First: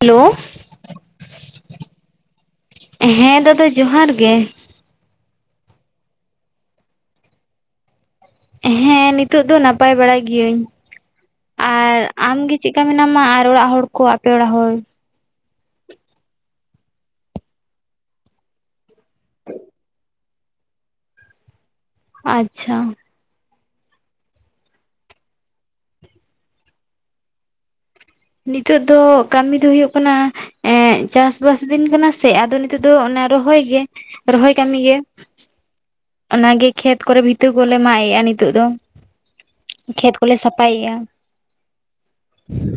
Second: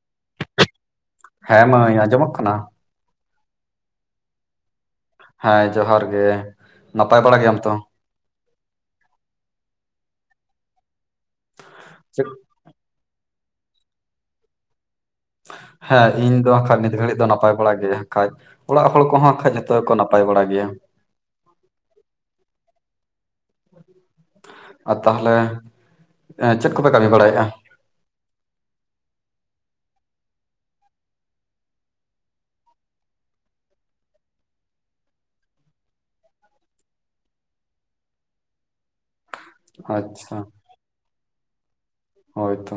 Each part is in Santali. ᱦᱮᱞᱳ᱾ ᱦᱮᱸ ᱢᱟᱹᱭ ᱟᱸᱡᱚᱢᱚᱜ ᱠᱟᱱᱟ? ᱦᱮᱸ ᱫᱟᱫᱟ ᱡᱚᱸᱦᱟᱨ ᱜᱮ᱾ ᱦᱮᱸ ᱡᱚᱸᱦᱟᱨ ᱜᱮ, ᱱᱟᱯᱟᱭ ᱵᱟᱲᱟ ᱜᱮᱭᱟᱢ ᱛᱚ? ᱦᱮᱸ ᱱᱤᱛᱳᱜ ᱫᱚ ᱱᱟᱯᱟᱭ ᱵᱟᱲᱟ ᱜᱤᱭᱟᱹᱧ ᱟᱨ ᱪᱮᱫ- ᱟᱢᱜᱮ? ᱪᱮᱫᱠᱟ ᱢᱮᱱᱟᱢᱟ ᱟᱨ ᱚᱲᱟᱜ ᱦᱚᱲ ᱠᱚ ᱟᱯᱮ ᱚᱲᱟᱜ ᱦᱚᱲ? ᱦᱮᱸ ᱤᱧ ᱫᱚ ᱦᱟᱸᱜᱠᱷᱟᱡ ᱱᱤᱛ ᱜᱷᱟᱹᱲᱤᱡ ᱫᱚ ᱱᱟᱯᱟᱭ ᱵᱟᱲᱟ ᱜᱮ ᱦᱟᱸᱜᱠᱷᱟᱡ᱾ ᱚᱲᱟᱜ ᱦᱚᱲ ᱠᱚᱦᱚᱸ ᱦᱟᱸᱜᱠᱷᱟᱡ ᱡᱷᱚᱛᱚ ᱜᱮᱠᱚ ᱱᱟᱯᱟᱭ ᱵᱟᱲᱟ ᱜᱮᱭᱟ᱾ ᱟᱪᱪᱷᱟ᱾ ᱟᱨ ᱛᱟᱦᱚᱞᱮ ᱮᱸ ᱪᱮᱫ ᱠᱚᱯᱮ ᱠᱟᱹᱢᱤ ᱵᱟᱲᱟᱭᱮᱜᱼᱟ? ᱱᱤᱛᱚᱜ ᱫᱚ ᱠᱟᱹᱢᱤ ᱫᱚ ᱦᱩᱭᱩᱜᱭ ᱠᱟᱱᱟ ᱮᱸᱜ ᱪᱟᱥᱵᱟᱥ ᱫᱤᱱ ᱠᱟᱱᱟ ᱥᱮ ᱟᱫᱚ ᱱᱤᱛᱚᱜ ᱫᱚ ᱚᱱᱟ ᱨᱚᱦᱚᱭ ᱜᱮ ᱨᱚᱦᱚᱭ ᱠᱟᱹᱢᱤ ᱜᱮ᱾ ᱚᱱᱟᱜᱮ ᱠᱷᱮᱛ ᱠᱚᱨᱮ ᱵᱷᱤᱛᱟᱹ ᱠᱚᱞᱮ ᱢᱟᱜ ᱮᱜᱼᱟ ᱱᱤᱛᱚᱜ ᱫᱚ᱾ ᱠᱷᱮᱛ ᱠᱚᱞᱮ ᱟᱪᱪᱷᱟ ᱥᱟᱯᱷᱟᱭᱮᱜᱼᱟ᱾ ᱦᱳᱭᱛᱚ,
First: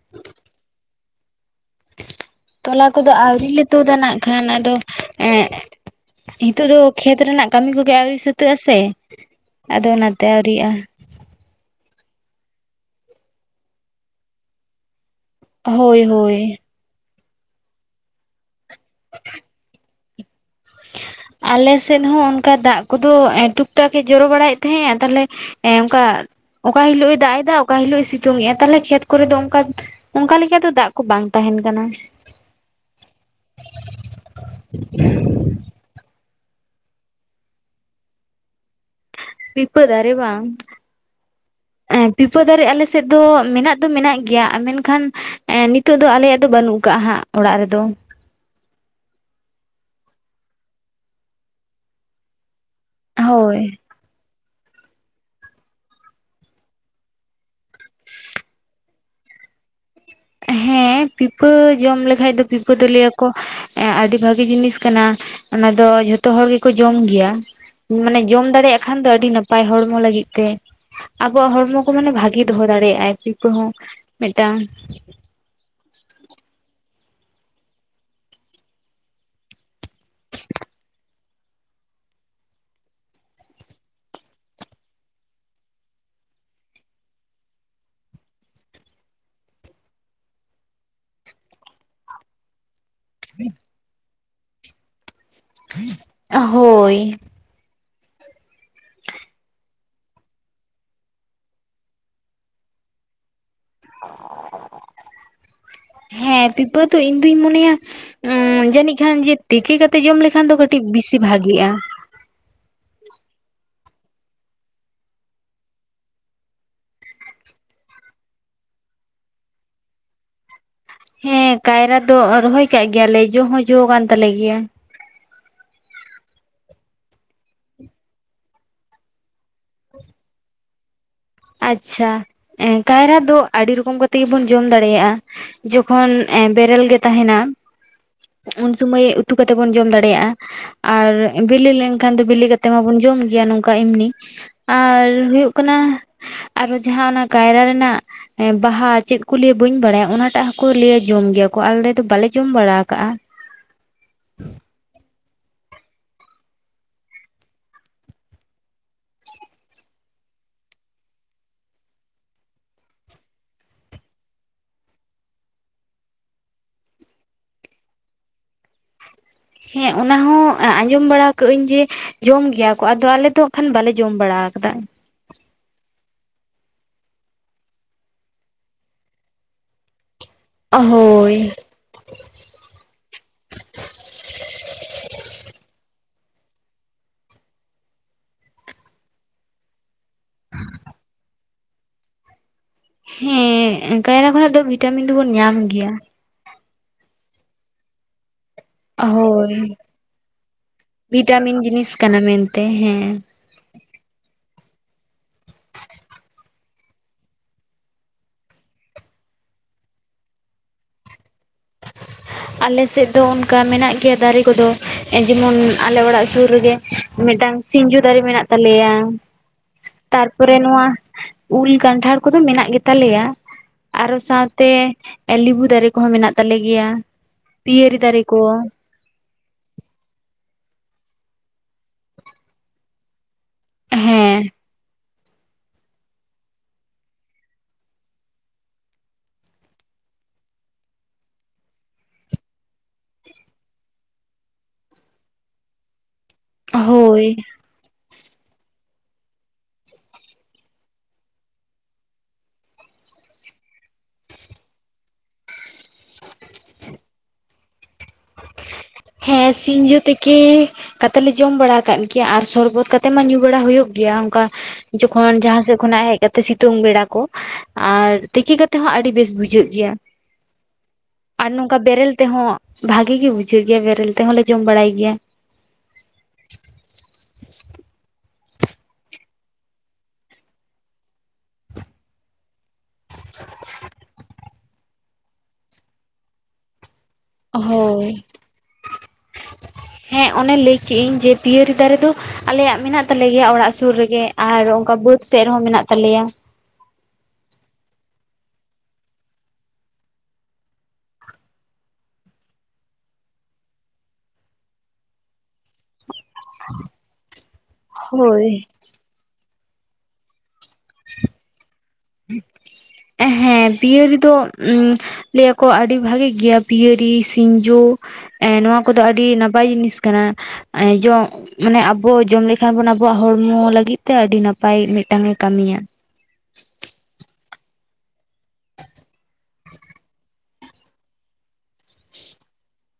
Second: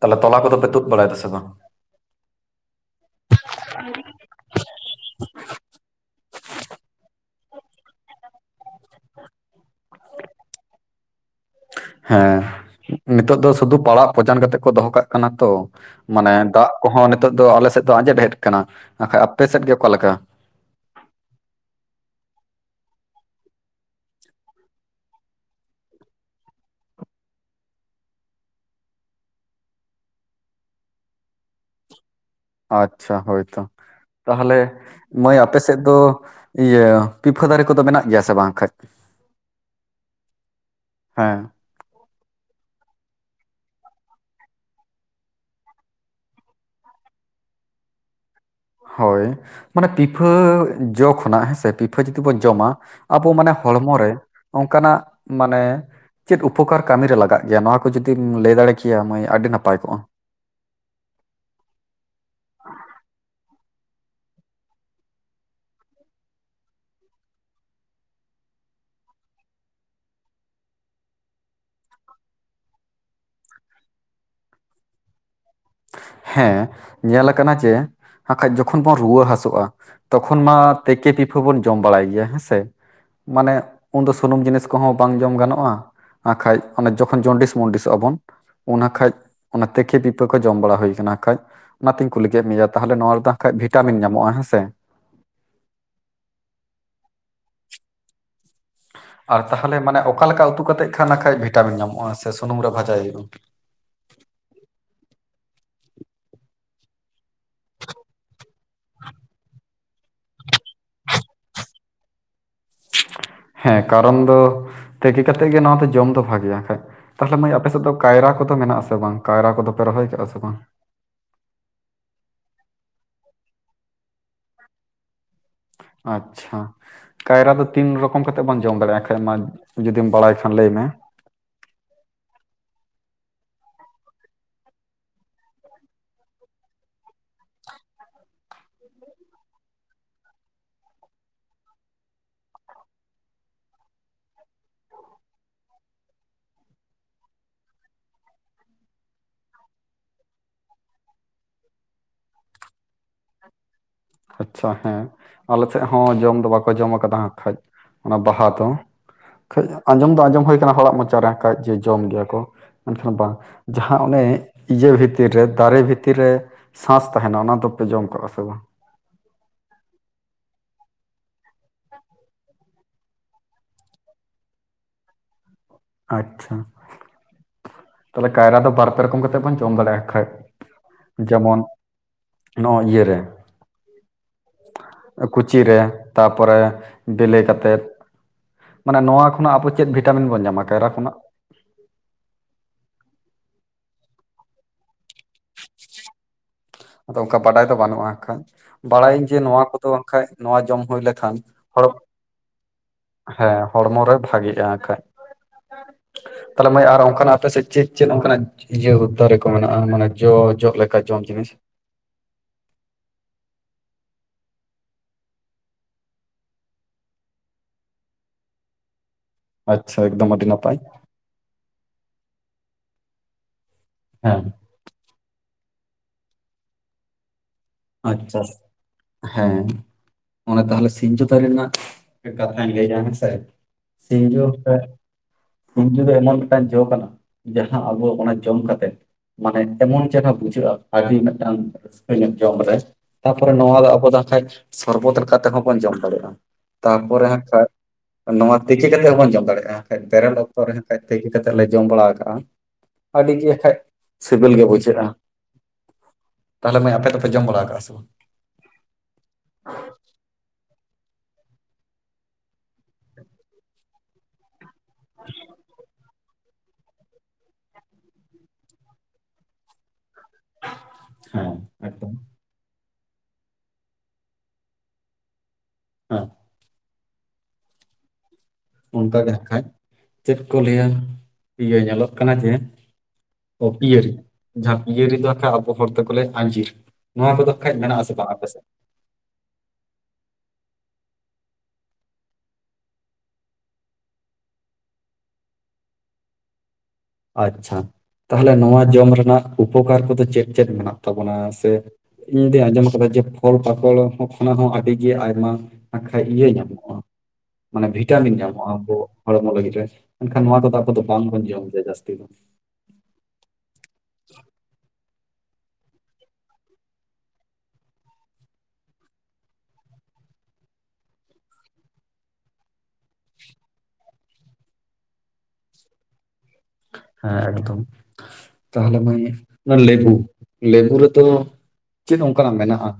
ᱛᱟᱞᱦᱮ ᱛᱚᱞᱟ ᱠᱚᱫᱚ ᱯᱮ ᱛᱩᱫ ᱵᱟᱲᱟᱭ ᱫᱟ ᱥᱮ ᱵᱟᱝ? ᱛᱚᱞᱟ ᱠᱚᱫᱚ ᱟᱹᱣᱨᱤ ᱞᱮ ᱛᱩᱫᱟ ᱱᱟᱜ ᱠᱷᱟᱱ ᱟᱫᱚ ᱮᱸ ᱦᱤᱛᱳᱜ ᱫᱚ ᱠᱷᱮᱛ ᱨᱮᱱᱟᱜ ᱠᱟᱹᱢᱤ ᱠᱚᱜᱮ ᱟᱹᱣᱨᱤ ᱥᱟᱹᱛᱟᱹᱜ-ᱟ ᱥᱮ ᱟᱫᱚ ᱚᱱᱟᱛᱮ ᱟᱹᱣᱨᱤᱭᱟᱜᱼᱟ᱾ ᱦᱮᱸ, ᱱᱤᱛᱚᱜ ᱫᱚ ᱥᱩᱫᱷᱩ ᱯᱟᱲᱟᱜ ᱯᱚᱪᱟᱱ ᱠᱟᱛᱮᱫ ᱠᱚ ᱫᱚᱦᱚ ᱠᱟᱜ ᱠᱟᱱᱟ ᱛᱚ, ᱦᱳᱭ ᱢᱟᱱᱮ ᱦᱳᱭ ᱫᱟᱜ ᱠᱚᱦᱚᱸ ᱱᱤᱛᱚᱜ ᱫᱚ ᱟᱞᱮᱥᱮᱫ ᱫᱚ ᱟᱸᱡᱮᱫ ᱦᱮᱡ ᱟᱠᱟᱱᱟ ᱾ ᱱᱟᱠᱷᱟᱡ ᱟᱯᱮᱥᱮᱫ ᱜᱮ ᱚᱠᱟᱮᱠᱟ? ᱟᱞᱮ ᱥᱮᱫ ᱦᱚᱸ ᱚᱱᱠᱟ ᱫᱟᱜ ᱠᱚᱫᱚ ᱴᱩᱠᱴᱟᱠ ᱮ ᱡᱚᱨᱚ ᱵᱟᱲᱟᱭᱮᱫ ᱛᱟᱦᱮᱸᱜᱼᱟ ᱾ ᱛᱟᱞᱦᱮ ᱮ ᱚᱱᱠᱟ, ᱚᱠᱟ ᱦᱤᱞᱳᱜ ᱮ ᱫᱟᱜ ᱮᱫᱟ ᱚᱠᱟ ᱦᱤᱞᱳᱜ ᱮ ᱥᱤᱛᱩᱝ ᱮᱼᱟ, ᱛᱟᱦᱞᱮ ᱠᱷᱮᱛ ᱠᱚᱨᱮ ᱫᱚ ᱚᱱᱠᱟ ᱚᱱᱠᱟ ᱞᱮᱠᱟ ᱫᱚ ᱫᱟᱜ ᱠᱚ ᱵᱟᱝ ᱛᱟᱦᱮᱱ ᱠᱟᱱᱟ ᱾ ᱟᱪᱪᱷᱟ ᱦᱳᱭ ᱦᱳᱭ ᱛᱟᱦᱚᱞᱮ ᱢᱟᱹᱭ ᱟᱯᱮ ᱥᱮᱫ ᱫᱚ ᱤᱭᱟᱹ ᱯᱤᱯᱟᱹ ᱫᱟᱨᱮ ᱠᱚᱫᱚ ᱢᱮᱱᱟᱜ ᱜᱮᱭᱟ ᱥᱮ ᱵᱟᱝ ᱟᱸᱠᱷᱟᱡ? ᱯᱤᱯᱟᱹ ᱫᱟᱨᱮ ᱵᱟᱝ ᱦᱮᱸ [inaudible] ᱯᱤᱯᱟᱹ ᱫᱟᱨᱮ ᱟᱞᱮ ᱥᱮᱫ ᱫᱚ ᱢᱮᱱᱟᱜ ᱫᱚ ᱢᱮᱱᱟᱜ ᱜᱮᱭᱟ, ᱢᱮᱱᱠᱷᱟᱱ ᱮᱸ ᱱᱤᱛᱚᱜ ᱫᱚ ᱟᱞᱮᱭᱟᱜ ᱫᱚ ᱵᱟᱹᱱᱩᱜ ᱠᱟᱜ ᱦᱟᱸᱜ ᱚᱲᱟᱜ ᱨᱮᱫᱚ ᱾ ᱦᱳᱭ ᱢᱟᱱᱮ ᱯᱤᱯᱷᱟᱹ ᱡᱚ ᱠᱷᱚᱱᱟᱜ ᱦᱮᱸᱥᱮ, ᱯᱤᱷᱟᱹ ᱡᱩᱫᱤ ᱵᱚᱱ ᱡᱚᱢᱟ ᱾ ᱟᱵᱚ ᱢᱟᱱᱮ ᱦᱳᱭ ᱦᱚᱲᱢᱚ ᱨᱮ, ᱚᱱᱠᱟᱱᱟᱜ ᱢᱟᱱᱮ ᱪᱮᱫ ᱩᱯᱚᱠᱟᱨ ᱠᱟᱹᱢᱤ ᱨᱮ ᱞᱟᱜᱟᱜ ᱜᱮᱭᱟ ᱠᱚ ᱡᱩᱫᱤᱢ ᱞᱟᱹᱭ ᱫᱟᱲᱮ ᱠᱮᱭᱟ ᱢᱟᱹᱭ ᱟᱹᱰᱤ ᱱᱟᱯᱟᱭ ᱠᱚᱜᱼᱟ ᱾ ᱦᱮᱸ ᱯᱤᱯᱟᱹ ᱡᱚᱢ ᱞᱮᱠᱷᱟᱡ ᱫᱚ ᱯᱤᱯᱟᱹ ᱫᱚ ᱞᱟᱹᱭᱟᱠᱚ ᱮᱸ ᱟᱹᱰᱤ ᱵᱷᱟᱹᱜᱤ ᱡᱤᱱᱤᱥ ᱠᱟᱱᱟ, ᱚᱱᱟ ᱫᱚ ᱡᱷᱚᱛᱚ ᱦᱚᱲ ᱜᱮᱠᱚ ᱡᱚᱢ ᱜᱮᱭᱟ ᱾ ᱢᱟᱱᱮ ᱡᱚᱢ ᱫᱟᱲᱮᱭᱟᱜ ᱠᱷᱟᱱ ᱫᱚ ᱟᱹᱰᱤ ᱱᱟᱯᱟᱭ ᱦᱚᱲᱢᱚ ᱞᱟᱹᱜᱤᱫ ᱛᱮ ᱾ ᱟᱵᱚᱣᱟᱜ ᱦᱚᱲᱢᱚ ᱠᱚ ᱢᱟᱱᱮ ᱵᱷᱟᱜᱤ ᱫᱚᱦᱚ ᱫᱟᱲᱮᱭᱟᱜᱟᱭ ᱯᱤᱨᱯᱟᱹ ᱦᱚᱸ, ᱢᱤᱫᱴᱟᱝ ᱦᱮᱸ ᱧᱮᱞ ᱟᱠᱟᱱᱟ ᱡᱮ ᱦᱟᱸᱠᱷᱟᱡ ᱡᱚᱠᱷᱚᱱ ᱵᱚᱱ ᱨᱩᱣᱟᱹ ᱦᱟᱹᱥᱩᱜᱼᱟ ᱾ ᱛᱚᱠᱷᱚᱱ ᱢᱟ ᱛᱮᱠᱮ ᱯᱤᱯᱩ ᱵᱚᱱ ᱡᱚᱢ ᱵᱟᱲᱟᱭ ᱜᱮᱭᱟ ᱦᱮᱸᱥᱮ ᱾ ᱢᱟᱱᱮ ᱩᱱᱫᱚ ᱥᱩᱱᱩᱢ ᱡᱤᱱᱤᱥ ᱠᱚᱦᱚᱸ ᱵᱟᱝ ᱡᱚᱢ ᱜᱟᱱᱚᱜᱼᱟ ᱾ ᱦᱟᱸᱠᱷᱟᱡ ᱚᱱᱟ ᱡᱚᱠᱷᱚᱱ ᱡᱚᱱᱰᱤᱥ ᱢᱚᱱᱰᱤᱥᱚᱜᱼᱟ, ᱵᱚᱱ ᱚᱱᱟ ᱠᱷᱟᱱᱡ ᱚᱱᱟ ᱛᱮᱠᱮ ᱯᱤᱯᱟᱹ ᱠᱚ ᱡᱚᱢ ᱵᱟᱲᱟ ᱦᱩᱭ ᱟᱠᱟᱱᱟ ᱦᱟᱸᱠᱷᱟᱡ ᱾ ᱚᱱᱟᱛᱮᱧ ᱠᱩᱞᱤ ᱠᱮᱫ ᱢᱮᱭᱟ ᱛᱟᱦᱚᱞᱮ ᱱᱚᱣᱟ ᱨᱮᱫᱚ ᱦᱟᱸᱠᱷᱟᱡ ᱵᱷᱤᱴᱟᱢᱤᱱ ᱧᱟᱢᱚᱜᱼᱟ ᱦᱮᱸ ᱥᱮ ᱾ [unintelligible] ᱦᱳᱭ ᱟᱨ ᱛᱟᱦᱚᱞᱮ ᱢᱟᱱᱮ ᱚᱠᱟ ᱞᱮᱠᱟ ᱩᱛᱩ ᱠᱟᱛᱮ ᱮᱫ ᱠᱷᱟᱱ ᱚᱱᱟ ᱦᱟᱸᱠᱷᱟᱡ ᱵᱷᱤᱴᱟᱢᱤᱱ ᱧᱟᱢᱚᱜᱼᱟ? ᱥᱮ ᱥᱩᱱᱩᱢ ᱵᱷᱟᱡᱟᱭ ᱦᱩᱭᱩᱜᱼᱟ ᱾ [unintelligible] ᱦᱮᱸ ᱯᱤᱯᱟᱹ ᱫᱚ ᱤᱧ ᱫᱩᱧ ᱢᱚᱱᱮᱭᱟ ᱡᱟᱹᱱᱤᱡ ᱠᱷᱟᱱ ᱡᱮ ᱛᱤᱠᱤ ᱠᱟᱛᱮᱜ ᱡᱚᱢ ᱞᱮᱠᱷᱟᱱ ᱫᱚ ᱠᱟᱹᱴᱤᱡ ᱵᱤᱥᱤ ᱵᱷᱟᱜᱤᱜᱼᱟ ᱾ ᱦᱮᱸ ᱠᱟᱨᱚᱱ ᱫᱚ ᱛᱤᱠᱤ ᱠᱟᱛᱮᱫ ᱜᱮ ᱱᱚᱣᱟ ᱫᱚ ᱡᱚᱢ ᱫᱚ ᱵᱷᱟᱜᱮᱭᱟ ᱦᱟᱸᱠᱷᱟᱡ ᱾ ᱛᱟᱦᱚᱞᱮ ᱢᱟᱹᱭ ᱟᱯᱮ ᱥᱮᱫ ᱫᱚ ᱠᱟᱭᱨᱟ ᱠᱚᱫᱚ ᱢᱮᱱᱟᱜ ᱟᱥ ᱵᱟᱝ? ᱠᱟᱭᱨᱟ ᱠᱚᱫᱚ ᱯᱮ ᱨᱚᱦᱚᱭ ᱠᱟᱜᱼᱟ ᱥᱮ ᱵᱟᱝ? ᱦᱮᱸ ᱠᱟᱭᱨᱟ ᱫᱚ ᱨᱚᱦᱚᱭ ᱠᱟᱜ ᱜᱮᱭᱟᱞᱮ ᱡᱚ ᱦᱚᱸ ᱡᱚ ᱠᱟᱱ ᱛᱟᱞᱮ ᱜᱮᱭᱟ ᱾ ᱟᱪᱪᱷᱟ [unintelligible] ᱠᱟᱭᱨᱟ ᱫᱚ ᱛᱤᱱ ᱨᱚᱠᱚᱢ ᱠᱟ ᱠᱟᱛᱮᱫ ᱵᱚᱱ ᱡᱚᱢ ᱫᱟᱲᱮᱭᱟᱜᱼᱟ? ᱮᱱᱠᱷᱟᱡ ᱢᱟ ᱡᱩᱫᱤᱢ ᱵᱟᱲᱟᱭ ᱠᱷᱟᱱ ᱞᱟᱹᱭ ᱢᱮ ᱾ ᱟᱪᱪᱷᱟ, ᱠᱟᱭᱨᱟ ᱫᱚ ᱟᱹᱰᱤ ᱨᱚᱠᱚᱢ ᱠᱟᱛᱮ ᱜᱮᱵᱚᱱ ᱡᱚᱢ ᱫᱟᱲᱮᱭᱟᱜᱼᱟ ᱾ ᱡᱚᱠᱷᱚᱱ ᱮ ᱵᱮᱨᱮᱞ ᱜᱮ ᱛᱟᱦᱮᱱᱟ ᱩᱱ ᱥᱩᱢᱟᱹᱭ ᱩᱛᱩ ᱠᱟᱛᱮᱫ ᱵᱚᱱ ᱡᱚᱢ ᱫᱟᱲᱮᱭᱟᱜᱼᱟ ᱾ ᱟᱨ ᱵᱤᱞᱤ ᱞᱮᱱᱠᱷᱟᱱ ᱫᱚ ᱵᱤᱞᱤ ᱠᱟᱛᱮᱜ ᱢᱟᱵᱚᱱ ᱡᱚᱢ ᱜᱮᱭᱟ ᱱᱚᱝᱠᱟ ᱮᱢᱱᱤ ᱾ ᱟᱨ ᱦᱩᱭᱩᱜ ᱠᱟᱱᱟ ᱟᱨ ᱡᱟᱦᱟᱸ ᱚᱱᱟ ᱠᱟᱭᱨᱟ ᱨᱮᱱᱟᱜ ᱵᱟᱦᱟ ᱪᱮᱫ ᱠᱚ ᱞᱟᱹᱭᱼᱟ ᱵᱟᱹᱧ ᱵᱟᱲᱟᱭᱟ, ᱚᱱᱟᱴᱟᱜ ᱦᱚᱸᱠᱚ ᱞᱟᱹᱭᱟᱠᱚ ᱡᱚᱢ ᱜᱮᱭᱟ ᱠᱚ ᱟᱞᱮ ᱫᱚ ᱵᱟᱞᱮ ᱡᱚᱢ ᱵᱟᱲᱟ ᱠᱟᱜᱼᱟ ᱾ ᱟᱪᱪᱷᱟ ᱦᱮᱸ ᱟᱞᱮ ᱥᱮᱫ ᱦᱚᱸ ᱡᱚᱢ ᱫᱚ ᱵᱟᱠᱚ ᱡᱚᱢ ᱠᱟᱫᱟ, ᱦᱟᱸᱜ ᱠᱷᱟᱱᱡ ᱚᱱᱟ ᱵᱟᱦᱟ ᱫᱚ ᱾ ᱠᱷᱟᱡ ᱡᱚᱢ ᱫᱚ ᱟᱸᱡᱚᱢ ᱦᱩᱭ ᱟᱠᱟᱱᱟ ᱦᱚᱲᱟᱜ ᱢᱚᱪᱟ ᱨᱮ ᱠᱷᱟᱱ ᱡᱮ ᱡᱚᱢ ᱜᱮᱭᱟ ᱠᱚ ᱾ ᱢᱮᱱᱠᱷᱟᱱ ᱵᱟᱝ ᱡᱟᱦᱟᱸ ᱚᱱᱮ ᱤᱭᱟᱹ ᱵᱷᱤᱛᱤᱨ ᱨᱮ ᱫᱟᱨᱮ ᱵᱷᱤᱛᱤᱨ ᱨᱮ ᱥᱟᱸᱥ ᱛᱟᱦᱮᱱᱟ, ᱚᱱᱟ ᱫᱚᱯᱮ ᱡᱚᱢ ᱠᱟᱜᱼᱟ ᱥᱮ ᱵᱟᱝ? ᱦᱮᱸ ᱚᱱᱟ ᱦᱚᱸ ᱟᱸᱡᱚᱢ ᱵᱟᱲᱟ ᱠᱟᱜ ᱟᱹᱧ ᱡᱮ ᱡᱚᱢ ᱜᱮᱭᱟ ᱠᱚ, ᱟᱫᱚ ᱟᱞᱮ ᱫᱚ ᱦᱟᱸᱠᱷᱟᱡ ᱵᱟᱞᱮ ᱡᱚᱢ ᱵᱟᱲᱟ ᱟᱠᱟᱫᱟ ᱾ ᱟᱪᱪᱷᱟ ᱛᱟᱦᱞᱮ ᱠᱟᱭᱨᱟ ᱫᱚ ᱵᱟᱨᱯᱮ ᱨᱚᱠᱚᱢ ᱠᱟᱛᱮᱜ ᱵᱚᱱ ᱡᱚᱢ ᱫᱟᱲᱮᱭᱟᱜᱼᱟ ᱟᱸᱠᱷᱟᱡ ᱾ ᱦᱳᱭ ᱡᱮᱢᱚᱱ ᱱᱚᱜᱼᱚ ᱤᱭᱟᱹ ᱨᱮ ᱠᱩᱪᱤᱨᱮ ᱛᱟᱯᱚᱨᱮ ᱵᱮᱞᱤ ᱠᱟᱛᱮᱛ ᱾ ᱢᱟᱱᱮ ᱱᱚᱣᱟ ᱠᱷᱚᱱᱟᱜ ᱟᱵᱚ ᱪᱮᱫ ᱵᱷᱤᱴᱟᱢᱤᱱ ᱵᱚᱱ ᱧᱟᱢᱟ ᱠᱟᱭᱨᱟ ᱠᱷᱚᱱᱟᱜ? ᱦᱮᱸ ᱠᱟᱭᱨᱟ ᱠᱷᱚᱱᱟᱜ ᱫᱚ ᱵᱷᱤᱴᱟᱢᱤᱱ ᱫᱚᱵᱚᱱ ᱧᱟᱢ ᱜᱮᱭᱟ ᱾ ᱟᱫᱚ ᱚᱱᱠᱟ ᱵᱟᱰᱟᱭ ᱫᱚ ᱵᱟᱹᱱᱩᱜᱼᱟ ᱠᱷᱟᱡ ᱾ ᱵᱟᱲᱟᱭᱟᱹᱧ ᱡᱮ ᱦᱳᱭ ᱱᱚᱣᱟ ᱠᱚᱫᱚ ᱟᱸᱠᱷᱟᱡ ᱱᱚᱣᱟ ᱡᱚᱢ ᱦᱩᱭ ᱞᱮᱠᱷᱟᱱ ᱵᱷᱤᱴᱟᱢᱤᱱ ᱦᱚᱲ ᱡᱤᱱᱤᱥ ᱠᱟᱱᱟ ᱢᱮᱱᱛᱮ ᱦᱮᱸ ᱦᱮᱸ ᱦᱚᱲᱢᱚ ᱨᱮ ᱵᱷᱟᱜᱮᱼᱟ ᱟᱸᱠᱷᱟᱡ᱾ ᱛᱟᱦᱞᱮ ᱢᱟᱹᱭ ᱟᱨ ᱚᱱᱠᱟᱱᱟᱜ ᱟᱯᱮ ᱥᱮᱫ ᱪᱮᱫ ᱪᱮᱫ ᱚᱝᱠᱟᱱᱟᱜ ᱤᱭᱟᱹ ᱫᱟᱨᱮ ᱠᱚ ᱢᱮᱱᱟᱜᱼᱟ ᱢᱟᱱᱮ ᱡᱚ ᱡᱚᱜ ᱞᱮᱠᱟ ᱡᱚᱢ ᱡᱤᱱᱤᱥ? ᱟᱞᱮ ᱥᱮᱫ ᱫᱚ ᱚᱱᱠᱟ ᱢᱮᱱᱟᱜ ᱜᱮᱭᱟ ᱫᱟᱨᱮ ᱠᱚᱫᱚ ᱡᱮᱢᱚᱱ ᱟᱞᱮ ᱚᱲᱟᱜ ᱥᱩᱨ ᱨᱮᱜᱮ ᱢᱤᱫᱴᱟᱝ ᱥᱤᱸᱡᱩ ᱫᱟᱨᱮ ᱢᱮᱱᱟᱜ ᱛᱟᱞᱮᱭᱟ᱾ ᱟᱪᱪᱷᱟ ᱮᱠᱫᱚᱢ ᱟᱹᱰᱤ ᱛᱟᱨᱯᱚᱨᱮ ᱱᱟᱯᱟᱭ ᱱᱚᱣᱟ ᱩᱞ ᱠᱟᱱᱴᱷᱟᱲ ᱠᱚᱫᱚ ᱢᱮᱱᱟᱜ ᱜᱮ ᱛᱟᱞᱮᱭᱟ᱾ ᱟᱨᱚ ᱦᱮᱸ ᱥᱟᱶᱛᱮ ᱞᱤᱵᱩ ᱫᱟᱨᱮ ᱠᱚᱦᱚᱸ ᱢᱮᱱᱟᱜ ᱛᱟᱞᱮ ᱜᱮᱭᱟ᱾ ᱯᱤᱭᱟᱹᱨᱤ ᱫᱟᱨᱮ ᱠᱚ ᱟᱪᱪᱷᱟᱥ᱾ ᱦᱮᱸ ᱚᱱᱮ ᱛᱟᱦᱚᱞᱮ ᱥᱤᱸᱡᱚ ᱫᱟᱨᱮ ᱨᱮᱱᱟᱜ ᱠᱟᱛᱷᱟᱧ ᱞᱟᱹᱭᱟ ᱦᱮᱸᱥᱮ᱾ ᱥᱤᱸᱡᱩ ᱦᱮᱸ ᱥᱮᱸ ᱥᱤᱸᱡᱩ ᱫᱚ ᱮᱢᱚᱱ ᱢᱤᱫᱴᱟᱝ ᱡᱚ ᱠᱟᱱᱟ ᱡᱟᱦᱟᱸ ᱟᱵᱚ ᱚᱱᱟ ᱡᱚᱢ ᱠᱟᱛᱮᱛ ᱢᱟᱱᱮ ᱮᱢᱚᱱ ᱪᱮᱦᱨᱟ ᱵᱩᱡᱷᱟᱹᱜᱼᱟ ᱟᱹᱰᱤ ᱢᱤᱫᱴᱟᱝ ᱨᱟᱹᱥᱠᱟᱹ ᱧᱚᱜ᱾ ᱡᱚᱢ ᱨᱮ ᱛᱟᱯᱚᱨᱮ ᱱᱚᱣᱟ ᱫᱚ ᱟᱵᱚ ᱫᱚ ᱟᱠᱷᱟᱡ ᱥᱚᱨᱵᱚᱛ ᱞᱮᱠᱟ ᱛᱮᱦᱚᱸ ᱵᱚᱱ ᱡᱚᱢ ᱫᱟᱲᱮᱭᱟᱜᱼᱟ᱾ ᱦᱳᱭ ᱛᱟᱨᱯᱚᱨᱮ ᱦᱟᱸᱠᱷᱟᱡ ᱱᱚᱣᱟ ᱛᱤᱠᱤ ᱠᱟᱛᱮ ᱦᱚᱸᱵᱚᱱ ᱡᱚᱢ ᱫᱟᱲᱮᱭᱟᱜᱼᱟ, ᱵᱟᱠᱷᱟᱡ ᱵᱮᱨᱮᱞ ᱚᱠᱛᱚ ᱨᱮᱦᱚ ᱠᱷᱟᱡ ᱛᱤᱠᱤ ᱠᱟᱛᱮᱫ ᱞᱮ ᱡᱚᱢ ᱵᱟᱲᱟ ᱟᱠᱟᱜᱼᱟ᱾ ᱟᱹᱰᱤ ᱜᱮ ᱠᱷᱟᱡ ᱥᱤᱵᱤᱞ ᱜᱮ ᱵᱩᱡᱷᱟᱹᱜ-ᱟ ᱛᱟᱦᱞᱮ ᱢᱟᱹᱭ ᱟᱯᱮ ᱫᱚ ᱡᱚᱢ ᱵᱟᱲᱟ ᱟᱠᱟᱜᱼᱟ ᱥᱮ ᱵᱟᱝ? ᱦᱮᱸ ᱥᱤᱸᱡᱚ ᱛᱮᱠᱮ ᱠᱟᱛᱮᱜ ᱞᱮ ᱡᱚᱢ ᱵᱟᱲᱟ ᱠᱟᱜ ᱜᱮᱭᱟ ᱟᱨ ᱥᱚᱨᱵᱚᱛ ᱠᱟᱛᱮᱜ ᱢᱟ ᱧᱩ ᱵᱟᱲᱟ ᱦᱩᱭᱩᱜ ᱜᱮᱭᱟ ᱚᱝᱠᱟ ᱡᱚᱠᱷᱚᱱ ᱡᱟᱦᱟᱸ ᱥᱮᱡ ᱠᱷᱚᱱᱟᱜ ᱦᱮᱡ ᱠᱟᱛ ᱥᱤᱛᱩᱝ ᱵᱮᱲᱟ ᱠᱚ ᱟᱨ ᱛᱤᱠᱤ ᱠᱟᱛᱮᱫ ᱦᱚᱸ ᱟᱹᱰᱤ ᱵᱮᱥ ᱵᱩᱡᱷᱟᱹᱜ ᱜᱮᱭᱟ᱾ ᱟᱨ ᱦᱮᱸ ᱱᱚᱝᱠᱟ ᱮᱠᱫᱚᱢ ᱵᱮᱨᱮᱞ ᱛᱮᱦᱚᱸ ᱵᱷᱟᱜᱮ ᱜᱮ ᱵᱩᱡᱷᱟᱹᱣ ᱜᱮᱭᱟ ᱵᱮᱨᱮᱞ ᱛᱮᱦᱚᱸᱞᱮ ᱡᱚᱢ ᱵᱟᱲᱟᱭ ᱜᱮᱭᱟ᱾ ᱦᱮᱸ ᱚᱱᱠᱟ ᱜᱮ ᱟᱜᱠᱷᱟᱡ ᱪᱮᱫ ᱠᱚ ᱞᱟᱹᱭᱟ ᱤᱭᱟᱹ ᱧᱮᱞᱚᱜ ᱠᱟᱱᱟ ᱡᱮ ᱚᱸ ᱯᱤᱭᱟᱹᱨᱤ ᱡᱟᱦᱟᱸ ᱯᱤᱭᱟᱹᱨᱤ ᱫᱚ ᱟᱸᱠᱷᱟᱡ ᱟᱵᱚ ᱦᱚᱲ ᱛᱮᱠᱚ ᱞᱟᱹᱭᱟ ᱟᱸᱡᱤᱨ᱾ ᱱᱚᱣᱟ ᱠᱚᱫᱚ ᱠᱷᱟᱡ ᱢᱮᱱᱟᱜ ᱦᱳᱭ ᱟᱥᱮ ᱵᱟᱝ ᱟᱯᱮ ᱥᱮᱫ ᱦᱮᱸ ᱚᱱᱮ ᱞᱟᱹᱭ ᱠᱮᱜ ᱟᱹᱧ ᱡᱮ ᱯᱤᱭᱟᱹᱨᱤ ᱫᱟᱨᱮ ᱫᱚ ᱟᱞᱮᱭᱟᱜ ᱢᱮᱱᱟᱜ ᱛᱟᱞᱮ ᱜᱮᱭᱟ ᱚᱲᱟᱜ ᱥᱩᱨ ᱨᱮᱜᱮ ᱟᱨ ᱚᱱᱠᱟ ᱵᱟᱹᱫᱽ ᱥᱮᱜ ᱨᱮᱦᱚᱸ ᱢᱮᱱᱟᱜ ᱛᱟᱞᱮᱭᱟ᱾ ᱟᱪᱪᱷᱟ, ᱛᱟᱦᱟᱞᱮ ᱱᱚᱣᱟ ᱡᱚᱢ ᱨᱮᱱᱟᱜ ᱩᱯᱚᱠᱟᱨ ᱠᱚᱫᱚ ᱪᱮᱫ ᱪᱮᱫ ᱢᱮᱱᱟᱜ ᱛᱟᱵᱚᱱᱟ ᱥᱮ ᱤᱧ ᱫᱩᱧ ᱟᱸᱡᱚᱢ ᱟᱠᱟᱫᱟ ᱡᱮ ᱯᱷᱚᱞ ᱯᱟᱠᱚᱞ ᱠᱷᱚᱱᱟᱜ ᱦᱚᱸ ᱟᱹᱰᱤ ᱜᱮᱭᱟ ᱟᱭᱢᱟ ᱟᱸᱠᱷᱟᱡ ᱤᱭᱟᱹ ᱧᱟᱢᱚᱜᱼᱟ ᱢᱟᱱᱮ ᱵᱷᱤᱴᱟᱢᱤᱱ ᱦᱳᱭ᱾ ᱧᱟᱢᱚᱜᱼᱟ ᱟᱵᱚ ᱦᱚᱲᱢᱚ ᱞᱟᱹᱜᱤᱫ ᱨᱮ ᱢᱮᱱᱠᱷᱟᱱ ᱱᱚᱣᱟ ᱠᱚᱫᱚ ᱠᱚᱫᱚ ᱵᱟᱝ ᱵᱚᱱ ᱡᱚᱢ ᱫᱟ ᱡᱟᱹᱥ ᱮᱸ ᱦᱮᱸ ᱯᱤᱭᱟᱹᱨᱤ ᱫᱚ ᱩᱸ ᱞᱟᱹᱭᱟ ᱠᱚ ᱟᱹᱰᱤ ᱵᱷᱟᱜᱤ ᱜᱮᱭᱟ ᱯᱤᱭᱟᱹᱨᱤ ᱥᱤᱸᱡᱳ ᱮᱸ ᱱᱚᱣᱟ ᱠᱚᱫᱚ ᱟᱹᱰᱤ ᱱᱟᱯᱟᱭ ᱡᱤᱱᱤᱥ ᱠᱟᱱᱟ ᱮ ᱡᱚ ᱢᱟᱱᱮ ᱟᱵᱚ ᱡᱚᱢ ᱞᱮᱠᱷᱟᱱ ᱵᱩᱱ ᱟᱵᱩᱣᱟᱜ ᱦᱚᱲᱢᱚ ᱞᱟᱹᱜᱤᱫ ᱛᱮ ᱟᱹᱰᱤ ᱱᱟᱯᱟᱭ ᱢᱤᱫᱴᱟᱝ ᱮ ᱠᱟᱹᱢᱤᱭᱟ᱾ ᱦᱮᱸ ᱮᱠᱫᱚᱢ ᱛᱟᱦᱞᱮ ᱢᱟᱹᱭ ᱚᱱᱟ ᱞᱮᱵᱩ ᱞᱮᱵᱩ ᱨᱮ ᱛᱚ ᱪᱮᱫ ᱚᱱᱠᱟᱱᱟᱜ ᱢᱮᱱᱟᱜᱼᱟ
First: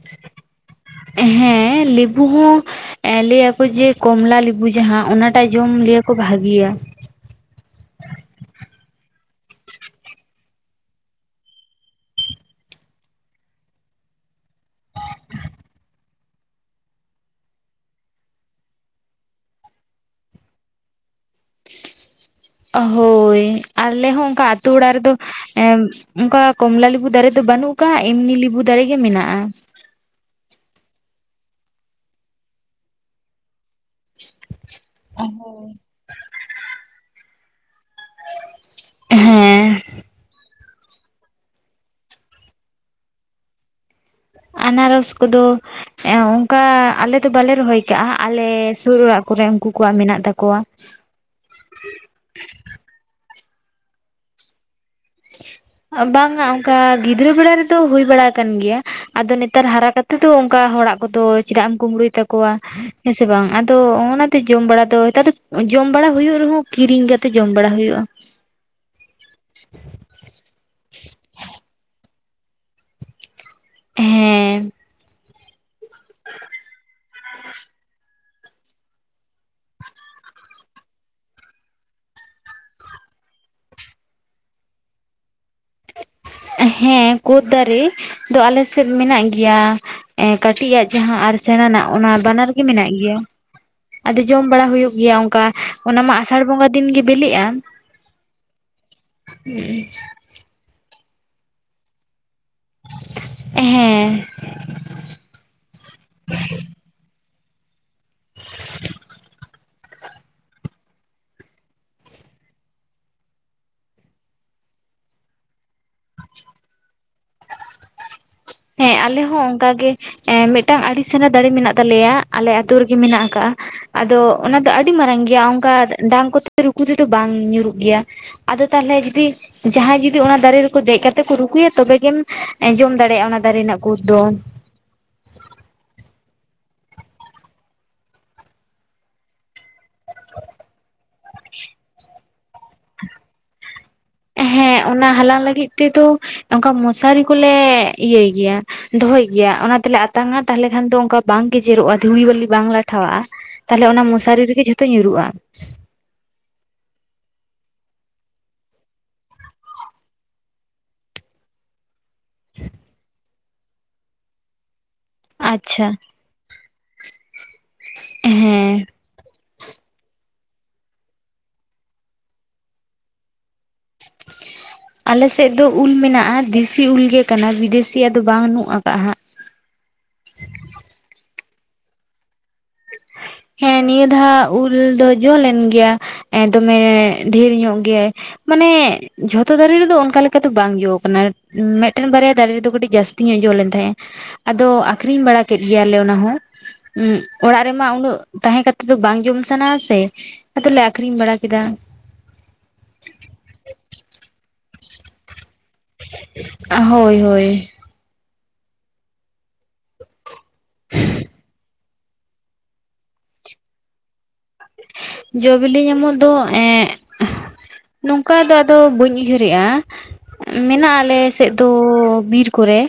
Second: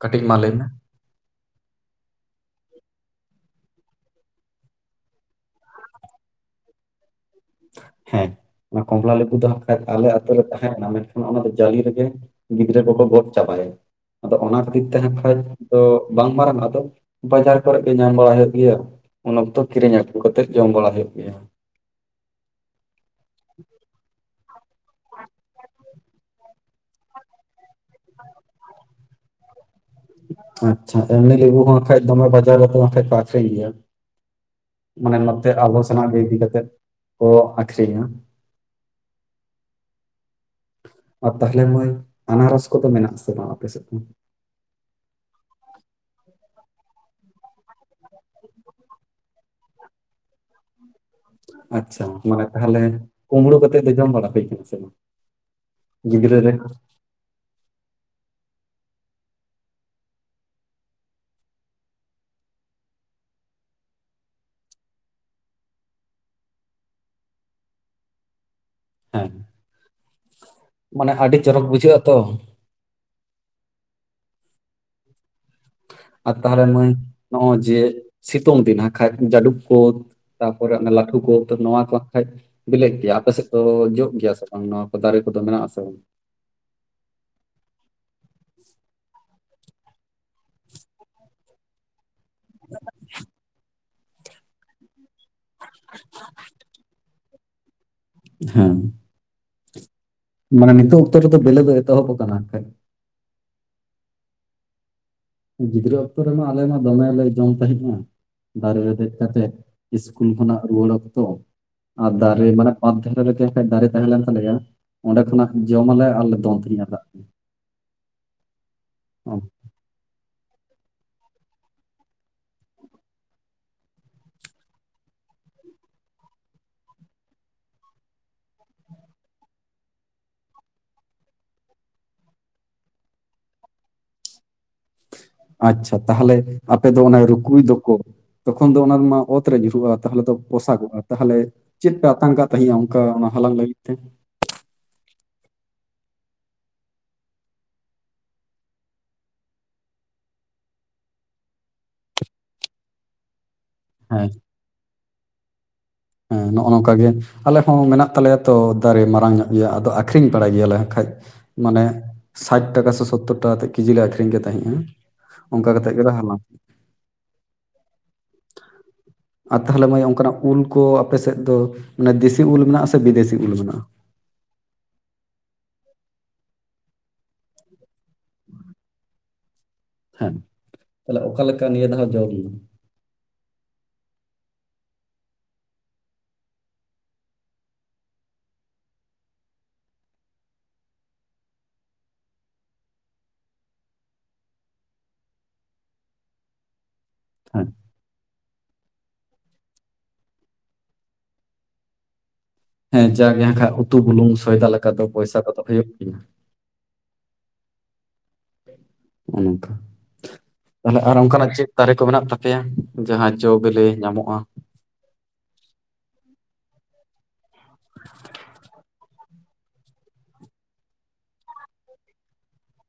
ᱠᱟᱹᱴᱤᱡ ᱢᱟ ᱞᱟᱹᱭ ᱢᱮ? ᱦᱮᱸ ᱞᱮᱵᱩ ᱦᱚᱸ ᱮᱸ ᱞᱟᱹᱭᱟ ᱠᱚ ᱡᱮ ᱠᱚᱢᱞᱟ ᱞᱮᱵᱩ ᱡᱟᱦᱟᱸ ᱚᱱᱟᱴᱟᱜ ᱡᱚᱢ ᱞᱟᱹᱭᱟ ᱠᱚ ᱵᱷᱟᱜᱤᱭᱟ᱾ ᱦᱮᱸ ᱚᱱᱟ ᱠᱚᱢᱞᱟ ᱞᱮᱵᱩ ᱫᱚ ᱦᱟᱸᱜ ᱠᱷᱟᱡ ᱟᱞᱮ ᱟᱛᱳ ᱨᱮ ᱛᱟᱦᱮᱸ ᱞᱮᱱᱟ ᱢᱮᱱᱠᱷᱟᱱ ᱚᱱᱟ ᱫᱚ ᱡᱟᱞᱤ ᱨᱮᱜᱮ ᱜᱤᱫᱽᱨᱟᱹ ᱠᱚᱠᱚ ᱜᱚᱫ ᱪᱟᱵᱟᱭᱟ, ᱟᱫᱚ ᱚᱱᱟ ᱠᱷᱟᱹᱛᱤᱨ ᱛᱮ ᱦᱟᱸᱜ ᱠᱷᱟᱡ ᱫᱚ ᱵᱟᱝ ᱢᱟᱨᱟᱝᱚᱜᱼᱟ ᱟᱫᱚ᱾ ᱵᱟᱡᱟᱨ ᱠᱚᱨᱮ ᱜᱮ ᱧᱟᱢ ᱵᱟᱲᱟ ᱦᱩᱭᱩᱜ ᱜᱮᱭᱟ, ᱩᱱ ᱚᱠᱛᱚ ᱠᱤᱨᱤᱧ ᱟᱹᱜᱩ ᱠᱟᱛᱮᱫ ᱡᱚᱢ ᱵᱟᱲᱟ ᱦᱩᱭᱩᱜ ᱜᱮᱭᱟ᱾ ᱦᱳᱭ ᱟᱞᱮ ᱦᱚᱸ ᱚᱱᱠᱟ ᱟᱹᱛᱩ ᱚᱲᱟᱜ ᱨᱮᱫᱚ ᱮᱸ ᱚᱱᱠᱟ ᱠᱚᱢᱞᱟ ᱞᱮᱵᱩ ᱫᱟᱨᱮ ᱫᱚ ᱵᱟᱹᱱᱩᱜ ᱟᱠᱟᱜ-ᱟ ᱮᱢᱱᱤ ᱞᱤᱵᱩ ᱫᱟᱨᱮ ᱜᱮ ᱢᱮᱱᱟᱜ-ᱟ᱾ ᱟᱪᱪᱷᱟ ᱮᱢᱱᱤ ᱞᱮᱵᱩ ᱦᱚ ᱦᱟᱸᱜ ᱠᱷᱟᱡ ᱫᱚᱢᱮ ᱵᱟᱡᱟᱨ ᱨᱮᱛᱚ ᱦᱟᱠᱷᱟᱡ ᱠᱚ ᱟᱠᱷᱨᱤᱧ ᱜᱮᱭᱟ᱾ ᱢᱟᱱᱮ ᱱᱚᱛᱮ ᱟᱵᱚ ᱥᱮᱱᱟᱜ ᱜᱮ ᱤᱫᱤ ᱠᱟᱛᱮᱫ ᱠᱚ ᱟᱠᱷᱨᱤᱧᱟ᱾ ᱦᱮᱸ ᱟᱨ ᱛᱟᱦᱚᱞᱮ ᱢᱟᱹᱭ ᱟᱱᱟᱨᱚᱥ ᱠᱚᱫᱚ ᱢᱮᱱᱟᱜ-ᱟ ᱥᱮ ᱵᱟᱝ ᱟᱯᱮ ᱥᱮᱫ [inaudible] ᱟᱱᱟᱨᱚᱥ ᱠᱚᱫᱚ ᱮᱸ ᱚᱝᱠᱟ ᱟᱞᱮ ᱫᱚ ᱵᱟᱞᱮ ᱨᱚᱦᱚᱭ ᱠᱟᱜᱼᱟ ᱟᱞᱮ ᱥᱩᱨ ᱚᱲᱟᱜ ᱠᱚᱨᱮ ᱩᱝᱠᱩ ᱠᱚᱣᱟᱜ ᱢᱮᱱᱟᱜ ᱛᱟᱠᱚᱣᱟ᱾ ᱟᱪᱪᱷᱟ ᱢᱟᱱᱮ ᱛᱟᱦᱚᱞᱮ ᱠᱩᱢᱵᱲᱩ ᱠᱟᱛᱮᱜ ᱫᱚ ᱡᱚᱢ ᱵᱟᱲᱟ ᱦᱩᱭ ᱠᱟᱱᱟ ᱥᱮ ᱵᱟᱝ? ᱟᱸ ᱜᱤᱫᱽᱨᱟᱹ ᱵᱟᱝᱟ ᱨᱮ? ᱚᱱᱠᱟ ᱜᱤᱫᱽᱨᱟᱹ ᱵᱮᱲᱟ ᱨᱮᱫᱚ ᱦᱩᱭ ᱵᱟᱲᱟ ᱠᱟᱱ ᱜᱮᱭᱟ᱾ ᱟᱫᱚ ᱱᱮᱛᱟᱨ ᱦᱟᱨᱟ ᱠᱟᱛᱮ ᱫᱚ ᱚᱱᱠᱟ ᱦᱚᱲᱟᱜ ᱠᱚᱫᱚ ᱪᱮᱫᱟᱜ ᱮᱢ ᱠᱩᱢᱵᱽᱲᱩᱭ ᱛᱟᱠᱚᱣᱟ᱾ ᱦᱮᱸ ᱥᱮ ᱵᱟᱝ? ᱟᱫᱚ ᱚᱱᱟᱛᱮ ᱡᱚᱢ ᱵᱟᱲᱟ ᱫᱚ ᱦᱮᱛᱟᱨ ᱫᱟ ᱡᱚᱢ ᱵᱟᱲᱟ ᱦᱩᱭᱩᱜ ᱨᱮᱦᱚᱸ ᱠᱤᱨᱤᱧ ᱠᱟᱛᱮ ᱡᱚᱢ ᱵᱟᱲᱟ ᱦᱩᱭᱩᱜᱼᱟ᱾ ᱦᱮᱸ, ᱢᱟᱱᱮ ᱟᱹᱰᱤ ᱪᱚᱨᱚᱠ ᱵᱩᱡᱷᱟᱹᱜ-ᱟ ᱛᱚ᱾ ᱦᱮᱸ᱾ ᱟᱨ ᱛᱟᱦᱚᱞᱮ ᱢᱟᱹᱭ ᱱᱚᱜᱼᱚᱭ ᱡᱮ ᱥᱤᱛᱩᱝ ᱫᱤᱱ ᱦᱟᱸᱠᱷᱟᱡ ᱡᱟᱹᱰᱩᱵ ᱠᱳᱛ ᱛᱟᱯᱚᱨᱮ ᱚᱱᱟ ᱞᱟᱹᱴᱷᱩ ᱠᱳᱛ ᱱᱚᱣᱟ ᱠᱚ ᱦᱟᱸᱠᱷᱟᱡ ᱵᱮᱞᱮᱜ ᱜᱮᱭᱟ ᱟᱯᱮ ᱥᱮᱫ ᱫᱚ ᱡᱚᱜ ᱜᱮᱭᱟ ᱥᱮ ᱵᱟᱝ ᱱᱚᱣᱟ ᱠᱚ ᱫᱟᱨᱮ ᱠᱚᱫᱚ ᱢᱮᱱᱟᱜ-ᱟ ᱥᱮ ᱵᱟᱝ? ᱦᱮᱸ ᱠᱳᱫ ᱫᱟᱨᱮ ᱫᱚ ᱟᱞᱮ ᱥᱮᱫ ᱢᱮᱱᱟᱜ ᱜᱮᱭᱟ ᱮᱸ ᱠᱟᱹᱴᱤᱡᱟᱜ ᱡᱟᱦᱟᱸ ᱟᱨ ᱥᱮᱬᱟᱱᱟᱜ ᱚᱱᱟ ᱵᱟᱱᱟᱨ ᱜᱮ ᱢᱮᱱᱟᱜ ᱜᱮᱭᱟ ᱟᱫᱚ ᱡᱚᱢ ᱵᱟᱲᱟ ᱦᱩᱭᱩᱜ ᱜᱮᱭᱟ ᱚᱱᱠᱟ ᱚᱱᱟ ᱢᱟ ᱟᱥᱟᱲ ᱵᱚᱸᱜᱟ ᱫᱤᱱ ᱜᱮ ᱵᱮᱞᱮᱜᱼᱟ᱾ ᱦᱮᱸ᱾ ᱦᱩᱸᱜ-ᱩ᱾ ᱢᱟᱱᱮ ᱱᱤᱛᱚᱜ ᱚᱠᱛᱚ ᱨᱮᱫᱚ ᱵᱮᱞᱮ ᱫᱚ ᱮᱛᱚᱦᱚᱵ ᱠᱟᱱᱟ ᱦᱟᱸᱠᱷᱟᱡ᱾ ᱦᱮᱸ᱾ ᱜᱤᱫᱽᱨᱟᱹ ᱚᱠᱛᱚ ᱨᱮᱢᱟ ᱟᱞᱮ ᱢᱟ ᱫᱚᱢᱮᱞᱮ ᱡᱚᱢ ᱛᱟᱦᱮᱸᱜ-ᱟ᱾ ᱫᱟᱨᱮ ᱨᱮ ᱫᱮᱡ ᱠᱟᱛᱮᱫ ᱤᱥᱠᱩᱞ ᱠᱷᱚᱱᱟᱜ ᱨᱩᱣᱟᱹᱲ ᱚᱠᱛᱚ᱾ ᱟᱨ ᱫᱟᱨᱮ ᱢᱟᱱᱮ ᱵᱟᱸᱱᱫᱷ ᱫᱷᱟᱨᱮ ᱨᱮᱜᱮ ᱦᱟᱸᱠᱷᱟᱡ ᱫᱟᱨᱮ ᱛᱟᱦᱮᱞᱮᱱ ᱛᱟᱞᱮᱭᱟ᱾ ᱚᱸᱰᱮ ᱠᱷᱚᱱᱟᱜ ᱡᱚᱢ ᱟᱞᱮ ᱟᱨᱞᱮ ᱫᱚᱱ ᱛᱟᱦᱮᱜᱼᱟ ᱫᱟᱜ ᱦᱮᱸ ᱟᱞᱮ ᱚ, ᱦᱚᱸ ᱚᱱᱠᱟ ᱜᱮ᱾ ᱮᱸ ᱢᱤᱫᱴᱟᱝ ᱟᱲᱤ ᱥᱮᱬᱟ ᱫᱟᱨᱮ ᱢᱮᱱᱟᱜ ᱛᱟᱞᱮᱭᱟ ᱟᱞᱮ ᱟᱹᱛᱩ ᱨᱮᱜᱮ ᱢᱮᱱᱟᱜ ᱟᱠᱟᱜ-ᱟ᱾ ᱟᱫᱚ ᱚᱱᱟ ᱫᱚ ᱟᱹᱰᱤ ᱢᱟᱨᱟᱝ ᱜᱮᱭᱟ ᱚᱱᱠᱟ ᱰᱟᱝ ᱠᱚᱛᱮ ᱨᱩᱠᱩ ᱛᱮᱫᱚ ᱵᱟᱝ ᱧᱩᱨᱩᱜ ᱜᱮᱭᱟ᱾ ᱟᱫᱚ ᱛᱟᱞᱦᱮ ᱡᱩᱫᱤ ᱡᱟᱦᱟᱸᱭ ᱡᱩᱫᱤ ᱚᱱᱟ ᱫᱟᱨᱮ ᱨᱮᱠᱚ ᱫᱮᱡ ᱠᱟᱛᱮᱫ ᱠᱚ ᱨᱩᱠᱩᱭᱟ ᱛᱚᱵᱮᱜᱮᱢ ᱮᱸ ᱡᱚᱢ ᱫᱟᱲᱮᱭᱟᱜᱼᱟ ᱚᱱᱟ ᱫᱟᱨᱮ ᱨᱮᱱᱟᱜ ᱠᱩᱫ ᱫᱚ᱾ ᱟᱪᱪᱷᱟ ᱛᱟᱦᱚᱞᱮ ᱟᱯᱮ ᱫᱚ ᱚᱱᱮ ᱨᱩᱠᱩᱭ ᱫᱚᱠᱚ ᱛᱚᱠᱷᱚᱱ ᱫᱚ ᱚᱱᱟᱨᱮᱢᱟ ᱚᱛ ᱨᱮ ᱧᱩᱨᱩᱜᱼᱟ᱾ ᱛᱟᱦᱚᱞᱮ ᱛᱚ ᱯᱚᱥᱟᱜᱚᱜᱼᱟ ᱛᱟᱦᱚᱞᱮ ᱪᱮᱫᱯᱮ ᱟᱛᱟᱝ ᱠᱟᱜ ᱛᱟᱦᱮᱸᱜ-ᱟ ᱚᱱᱠᱟ ᱚᱱᱟ ᱦᱟᱞᱟᱝ ᱞᱟᱹᱜᱤᱫ ᱛᱮ? ᱦᱮᱸ ᱚᱱᱟ ᱦᱟᱞᱟᱝ ᱞᱟᱹᱜᱤᱫ ᱛᱮᱫᱚ ᱚᱝᱠᱟ ᱢᱚᱥᱟᱨᱤ ᱠᱚᱞᱮ ᱤᱭᱟᱹᱭ ᱜᱮᱭᱟ᱾ ᱫᱚᱦᱚᱭ ᱜᱮᱭᱟ ᱚᱱᱟ ᱛᱮᱞᱮ ᱟᱛᱟᱝᱟ ᱛᱟᱦᱞᱮ ᱠᱷᱟᱱ ᱫᱚ ᱚᱱᱠᱟ ᱵᱟᱝ ᱜᱮᱡᱮᱨᱚᱜᱼᱟ ᱫᱷᱩᱲᱤ ᱵᱟᱹᱞᱤ ᱵᱟᱝ ᱞᱟᱴᱷᱟᱣᱟᱜᱼᱟ᱾ ᱛᱟᱞᱦᱮ ᱚᱱᱟ ᱦᱮᱸ ᱢᱚᱥᱟᱨᱤ ᱨᱮᱜᱮ ᱡᱷᱚᱛᱚ ᱧᱩᱨᱩᱜᱼᱟ᱾ ᱦᱮᱸ ᱱᱚᱜᱼᱚ ᱱᱚᱝᱠᱟᱜᱮ ᱟᱞᱮ ᱦᱚᱸ ᱢᱮᱱᱟᱜ ᱛᱟᱞᱮᱭᱟ ᱛᱚ ᱫᱟᱨᱮ ᱢᱟᱨᱟᱝ ᱧᱚᱜ ᱜᱮᱭᱟ ᱟᱫᱚ ᱟᱠᱷᱨᱤᱧ ᱵᱟᱲᱟᱭ ᱜᱮᱭᱟᱞᱮ ᱮᱱᱠᱟᱡ᱾ ᱢᱟᱱᱮ, ᱥᱟᱮᱴ ᱴᱟᱠᱟ ᱥᱮ ᱥᱳᱛᱛᱳᱚᱨ ᱴᱟᱠᱟ ᱠᱟᱛᱮᱫ ᱠᱮᱡᱤᱞ ᱞᱮ ᱟᱠᱷᱨᱤᱧ ᱠᱮᱫ ᱛᱟᱦᱮᱸᱫᱼᱟ, ᱚᱱᱠᱟ ᱠᱟ ᱟᱪᱪᱷᱟ ᱠᱟᱛᱮᱫ ᱜᱮᱞᱮ ᱦᱟᱞᱟᱝ [unintelligible] ᱦᱮᱸ ᱟᱨ ᱛᱟᱦᱚᱞᱮ ᱢᱟᱹᱭ ᱚᱱᱠᱟᱱᱟᱜ ᱩᱞ ᱠᱚ ᱟᱯᱮ ᱥᱮᱫ ᱫᱚ ᱢᱟᱱᱮ ᱫᱮᱥᱤ ᱩᱞ ᱢᱮᱱᱟᱜᱼᱟ ᱥᱮ ᱵᱤᱫᱮᱥᱤ ᱩᱞ ᱢᱮᱱᱟᱜᱼᱟ? [inaudible] ᱟᱞᱮᱥᱮᱫ ᱫᱚ ᱩᱞ ᱢᱮᱱᱟᱜᱼᱟ, ᱫᱮᱥᱤ ᱩᱞ ᱜᱮ ᱠᱟᱱᱟ ᱵᱤᱫᱮᱥᱤᱭᱟᱜ ᱫᱚ ᱵᱟᱝ ᱱᱩᱜ ᱠᱟ ᱦᱟᱸᱜ᱾ ᱦᱮᱸ ᱛᱟᱦᱚᱞᱮ ᱚᱠᱟ ᱞᱮᱠᱟ ᱱᱤᱭᱟᱹ ᱫᱷᱟᱣ ᱡᱚ ᱞᱮᱱᱟ? ᱦᱮᱸ ᱱᱤᱭᱟᱹ ᱫᱷᱟ ᱩᱞ ᱫᱚ ᱡᱚ ᱞᱮᱱ ᱜᱮᱭᱟ ᱮ ᱫᱚᱢᱮ ᱰᱷᱮᱨ ᱧᱚᱜ ᱜᱮ᱾ ᱢᱟᱱᱮ ᱡᱷᱚᱛᱚ ᱫᱟᱨᱮ ᱨᱮᱫᱚ ᱚᱱᱠᱟ ᱞᱮᱠᱟ ᱫᱚ ᱵᱟᱝ ᱡᱚ ᱠᱟᱱᱟ᱾ ᱢᱮᱫᱴᱮᱱ ᱵᱟᱨᱭᱟ ᱫᱟᱨᱮ ᱨᱮᱫᱚ ᱠᱟᱹᱴᱤᱡ ᱡᱟᱹᱥᱛᱤ ᱧᱚᱜ ᱡᱚ ᱞᱮᱱ ᱛᱟᱦᱮᱸᱼᱟ᱾ ᱟᱫᱚ ᱟᱠᱷᱨᱤᱧ ᱵᱟᱲᱟ ᱠᱮᱫ ᱜᱮᱭᱟᱞᱮ ᱚᱱᱟᱦᱚᱸ᱾ ᱚᱲᱟᱜ ᱦᱮᱸ ᱨᱮᱢᱟ ᱩᱱᱟᱹᱜ ᱛᱟᱦᱮᱸ ᱠᱟᱛᱮᱫ ᱫᱚ ᱵᱟᱝ ᱡᱚᱢ ᱥᱟᱱᱟ ᱟ ᱥᱮ, ᱟᱫᱚᱞᱮ ᱟᱠᱷᱨᱤᱧ ᱵᱟᱲᱟ ᱠᱮᱫᱟ᱾ ᱦᱮᱸ ᱡᱟᱜᱮ ᱟᱠᱷᱟᱡ ᱩᱛᱩ ᱵᱩᱞᱩᱝ ᱥᱚᱭᱫᱟ ᱞᱮᱠᱟ ᱫᱚ ᱯᱚᱭᱥᱟ ᱠᱚᱫᱚ ᱦᱩᱭᱩᱜ ᱜᱮᱭᱟ᱾ ᱟᱸᱜ ᱦᱳᱭ ᱦᱳᱭ᱾ [unintelligible] ᱛᱟᱦᱚᱞᱮ ᱟᱨ ᱚᱱᱠᱟᱱᱟᱜ ᱪᱮᱫ ᱫᱟᱨᱮ ᱠᱚ ᱢᱮᱱᱟᱜ ᱛᱟᱯᱮᱭᱟ ᱡᱟᱦᱟᱸ ᱡᱚ ᱵᱤᱞᱤ ᱧᱟᱢᱚᱜᱼᱟ? ᱡᱚᱼᱵᱤᱞᱤ ᱧᱟᱢᱚᱜ ᱫᱚ ᱮᱜ, ᱱᱚᱝᱠᱟ ᱫᱚ ᱟᱫᱚ ᱵᱟᱹᱧ ᱩᱭᱦᱟᱹᱨᱮᱫᱼᱟ᱾ ᱢᱮᱱᱟᱜᱼᱟ ᱟᱞᱮ ᱥᱮᱫ ᱫᱚ ᱵᱤᱨ ᱠᱚᱨᱮ,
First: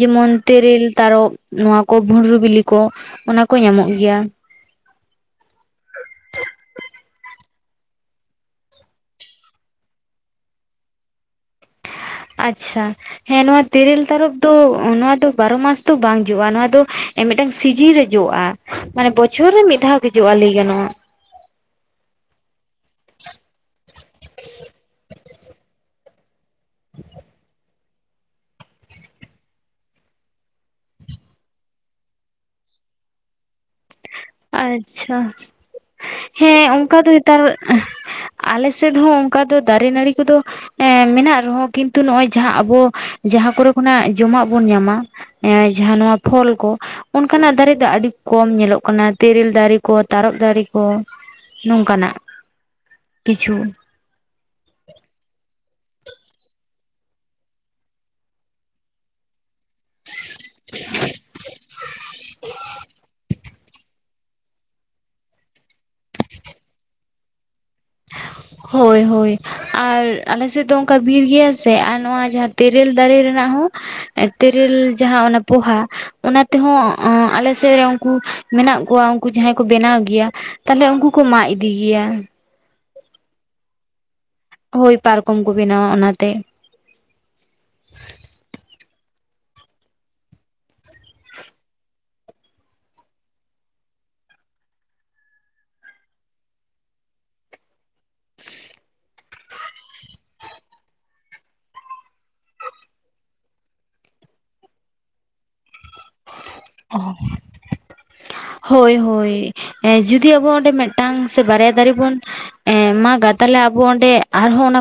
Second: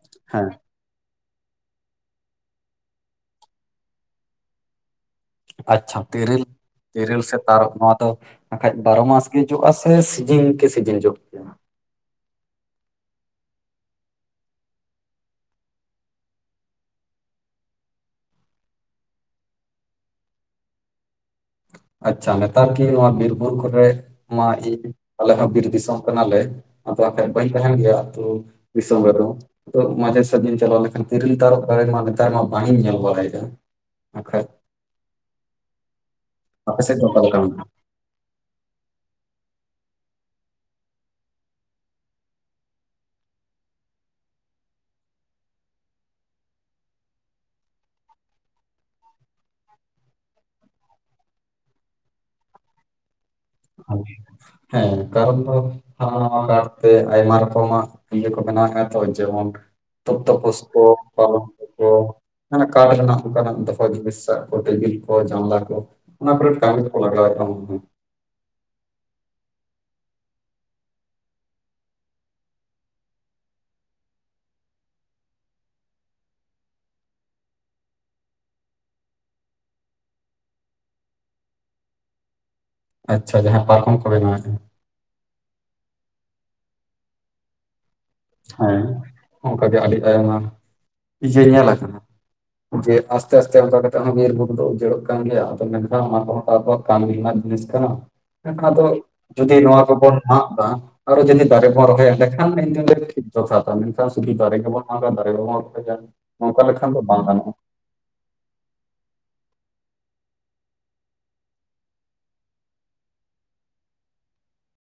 ᱡᱮᱢᱚᱱ ᱦᱮᱸ ᱛᱮᱨᱮᱞ ᱛᱟᱨᱚᱵ ᱱᱚᱣᱟ ᱠᱚ ᱵᱷᱩᱸᱰᱨᱩ ᱵᱤᱞᱤ ᱠᱚ, ᱚᱱᱟ ᱠᱚ ᱧᱟᱢᱚᱜ ᱜᱮᱭᱟ᱾ ᱟᱪᱪᱷᱟ ᱛᱮᱨᱮᱞ ᱛᱮᱨᱮᱞ ᱥᱮ ᱛᱟᱨᱚᱵ ᱱᱚᱣᱟ ᱫᱚ ᱟᱠᱷᱟᱡ ᱵᱟᱨᱚ ᱢᱟᱥ ᱜᱮ ᱡᱚᱜᱼᱟ ᱥᱮ ᱥᱤᱡᱤᱱ ᱠᱮ ᱥᱤᱡᱤᱱ ᱡᱚᱜ ᱜᱮᱭᱟ, ᱟᱪᱪᱷᱟ, ᱦᱮᱸ ᱱᱚᱣᱟ ᱛᱮᱨᱮᱞ ᱛᱟᱨᱚᱯ ᱫᱚ ᱱᱚᱣᱟ ᱫᱚ ᱵᱟᱨᱚ ᱢᱟᱥ ᱫᱚ ᱵᱟᱝ ᱡᱚᱜᱼᱟ, ᱱᱚᱣᱟ ᱫᱚ ᱢᱤᱫᱴᱟᱝ ᱥᱤᱡᱤᱱ ᱨᱮ ᱡᱚᱜᱼᱟ᱾ ᱢᱟᱱᱮ ᱵᱚᱪᱷᱚᱨ ᱨᱮ ᱢᱤᱫ ᱫᱷᱟᱣ ᱜᱮ ᱡᱚᱜᱼᱟ ᱞᱟᱹᱭ ᱜᱟᱱᱚᱜᱼᱟ᱾ ᱟᱪᱪᱷᱟ ᱱᱮᱛᱟᱨ ᱠᱤ ᱱᱚᱣᱟ ᱵᱤᱨ ᱵᱩᱨᱩ ᱠᱚᱨᱮ ᱢᱟ ᱟᱞᱮ ᱦᱚᱸ ᱵᱤᱨ ᱫᱤᱥᱚᱢ ᱠᱟᱱᱟᱞᱮ, ᱟᱫᱚ ᱠᱷᱟᱡ ᱵᱟᱹᱧ ᱛᱟᱦᱮᱱ ᱜᱮᱭᱟ ᱟᱛᱩ ᱫᱤᱥᱚᱢ ᱨᱮᱫᱚ, ᱟᱫᱚ ᱢᱟᱡᱷᱮ ᱥᱟᱡᱷᱮᱧ ᱪᱟᱞᱟᱣ ᱞᱮᱱᱠᱷᱟᱱ ᱛᱤᱨᱤᱞ ᱛᱟᱨᱚᱵ ᱫᱟᱨᱮ ᱢᱟ ᱱᱮᱛᱟᱨ ᱢᱟ ᱵᱟᱹᱧ ᱤᱧ ᱧᱮᱞ ᱵᱟᱲᱟᱭᱮᱫᱟ, ᱟᱠᱷᱟᱡ [unintelligible] ᱟᱪᱪᱷᱟ, ᱦᱮᱸ ᱟᱯᱮ ᱥᱮᱫ ᱚᱱᱠᱟ ᱫᱚ ᱚᱠᱟ ᱞᱮᱠᱟ ᱱᱮᱛᱟᱨ ᱢᱮᱱᱟᱜᱼᱟ? ᱟᱞᱮ ᱥᱮᱫ ᱦᱚᱸ ᱚᱱᱠᱟ ᱫᱚ ᱫᱟᱨᱮ ᱱᱟᱹᱲᱤ ᱠᱚᱫᱚ ᱮ ᱢᱮᱱᱟᱜ ᱨᱮᱦᱚᱸ ᱠᱤᱱᱛᱩ ᱱᱚᱜᱼᱚᱭ ᱡᱟᱦᱟ ᱟᱵᱚ ᱡᱟᱦᱟ ᱠᱚᱨᱮ ᱠᱷᱚᱱᱟᱜ ᱡᱚᱢᱟᱜ ᱵᱚᱱ ᱧᱟᱢᱟ, ᱮ ᱡᱟᱦᱟ ᱱᱚᱣᱟ ᱯᱷᱚᱞ ᱠᱚ ᱚᱱᱠᱟᱱᱟᱜ ᱫᱟᱨᱮ ᱫᱚ ᱟᱹᱰᱤ ᱠᱚᱢ ᱧᱮᱞᱚᱜ ᱠᱟᱱᱟ᱾ ᱛᱮᱨᱮᱞ ᱫᱟᱨᱮ ᱠᱚ ᱛᱟᱨᱚᱵ ᱫᱟᱨᱮ ᱠᱚ ᱱᱚᱝᱠᱟᱱᱟᱜ, ᱠᱤᱪᱷᱩ ᱦᱮᱸ ᱠᱟᱨᱚᱱ ᱫᱚ [unintelligible] ᱦᱟ ᱚᱴᱟᱨ ᱛᱮ ᱟᱭᱢᱟ ᱨᱚᱠᱚᱢᱟᱜ ᱤᱭᱟᱹ ᱠᱚ ᱵᱮᱱᱟᱣᱮᱫᱼᱟ, ᱛᱚ ᱡᱮᱢᱚᱱ ᱛᱳ ᱛᱚᱯᱥ ᱠᱚ ᱯᱟᱞᱚᱝ ᱠᱷᱚ ᱠᱚ ᱢᱟᱱᱮ ᱠᱟᱴ ᱨᱮᱱᱟᱜ ᱚᱱᱠᱟᱱᱟᱜ ᱫᱚ ᱚᱛ ᱵᱤᱥᱟᱜ ᱠᱚ ᱴᱤᱵᱤᱞ ᱠᱚ ᱡᱟᱱᱞᱟ ᱠᱚ ᱚᱱᱟ ᱠᱚᱨᱮ ᱠᱟᱹᱢᱤ ᱨᱮᱠᱚ ᱞᱟᱜᱟᱣᱮᱫ, [unintelligible] ᱦᱳᱭ ᱦᱳᱭ ᱟᱨ ᱟᱞᱮ ᱥᱮᱫ ᱫᱚ ᱚᱱᱠᱟ ᱵᱤᱨ ᱜᱮᱭᱟ ᱥᱮ ᱟᱨ ᱱᱚᱣᱟ ᱡᱟᱦᱟ, ᱛᱮᱨᱮᱞ ᱫᱟᱨᱮ ᱨᱮᱱᱟᱜ ᱦᱚ ᱛᱮᱨᱮᱞ ᱡᱟᱦᱟ ᱚᱱᱟ ᱯᱚᱦᱟ ᱚᱱᱟ ᱛᱮᱦᱚ ᱟᱞᱮ ᱥᱮᱫ ᱨᱮ ᱩᱱᱠᱩ ᱢᱮᱱᱟᱜ ᱠᱚᱣᱟ ᱩᱱᱠᱩ ᱡᱟᱦᱟᱸᱭ ᱠᱚ ᱵᱮᱱᱟᱣ ᱜᱮᱭᱟ, ᱛᱟᱦᱞᱮ ᱩᱱᱠᱩ ᱠᱚ ᱢᱟᱜ ᱤᱫᱤ ᱜᱮᱭᱟ᱾ ᱟᱪᱪᱷᱟ ᱡᱟᱦᱟ ᱯᱟᱨᱠᱚᱢ ᱠᱚ ᱵᱮᱱᱟᱣᱮᱫ, ᱦᱳᱭ ᱯᱟᱨᱠᱚᱢ ᱠᱚ ᱵᱮᱱᱟᱣᱟ ᱚᱱᱟᱛᱮ᱾ ᱦᱮᱸ ᱚᱱᱠᱟ ᱜᱮ ᱟᱹᱰᱤ ᱟᱭᱢᱟ ᱤᱭᱟᱹ ᱧᱮᱞ ᱟᱠᱟᱱᱟ᱾ ᱡᱮ ᱟᱥᱛᱮ ᱟᱥᱛᱮ ᱚᱱᱠᱟ ᱠᱟᱛᱮ ᱦᱚᱸ ᱵᱤᱨ ᱵᱩᱨᱩ ᱫᱚ ᱩᱡᱟᱹᱲᱲᱚᱜ ᱠᱟᱱ ᱜᱮᱭᱟ ᱟᱫᱚ ᱢᱮᱱᱠᱷᱟᱱ ᱚᱱᱟ ᱠᱚᱦᱚ ᱛᱟᱨᱯᱟᱨ ᱠᱟᱹᱢᱤ ᱨᱮᱱᱥᱜ ᱢᱤᱫᱴᱟᱝ ᱡᱤᱱᱤᱥ ᱠᱟᱱᱟ᱾ ᱢᱮᱱᱠᱷᱟᱱ ᱟᱫᱚ ᱡᱩᱫᱤ ᱱᱚᱣᱟ ᱠᱚᱵᱚᱱ ᱢᱟᱜ ᱫᱟ ᱟᱨᱚ ᱡᱩᱫᱤ ᱫᱟᱨᱮ ᱵᱚᱱ ᱨᱚᱦᱚᱭᱟ ᱮᱸᱰᱮ ᱠᱷᱟᱱ ᱤᱧ ᱫᱩᱧ ᱞᱟᱹᱭ ᱡᱚᱛᱷᱟᱛᱟ ᱢᱮᱱᱠᱷᱟᱱ ᱥᱩᱫᱤ ᱫᱟᱨᱮ ᱜᱮᱵᱚᱱ ᱢᱟᱜᱟ, ᱫᱟᱨᱮ ᱜᱮᱵᱚᱱ ᱨᱚᱦᱚᱭᱟ ᱱᱚᱝᱠᱟ ᱞᱮᱠᱷᱟᱱ ᱫᱚ ᱵᱟᱝ ᱜᱟᱱᱚᱜᱼᱟ᱾ ᱦᱳᱭ ᱦᱳᱭ ᱮᱸ ᱡᱩᱫᱤ ᱟᱵᱚ ᱚᱸᱰᱮ ᱢᱤᱫᱴᱟᱝ ᱥᱮ ᱵᱟᱨᱭᱟ ᱫᱟᱨᱮ ᱵᱚᱱ ᱮᱸ ᱢᱟᱜᱟ ᱛᱟᱦᱚᱞᱮ ᱟᱵᱚ ᱚᱸᱰᱮ ᱟᱨᱦᱚᱸ ᱚᱱᱟ ᱠᱚ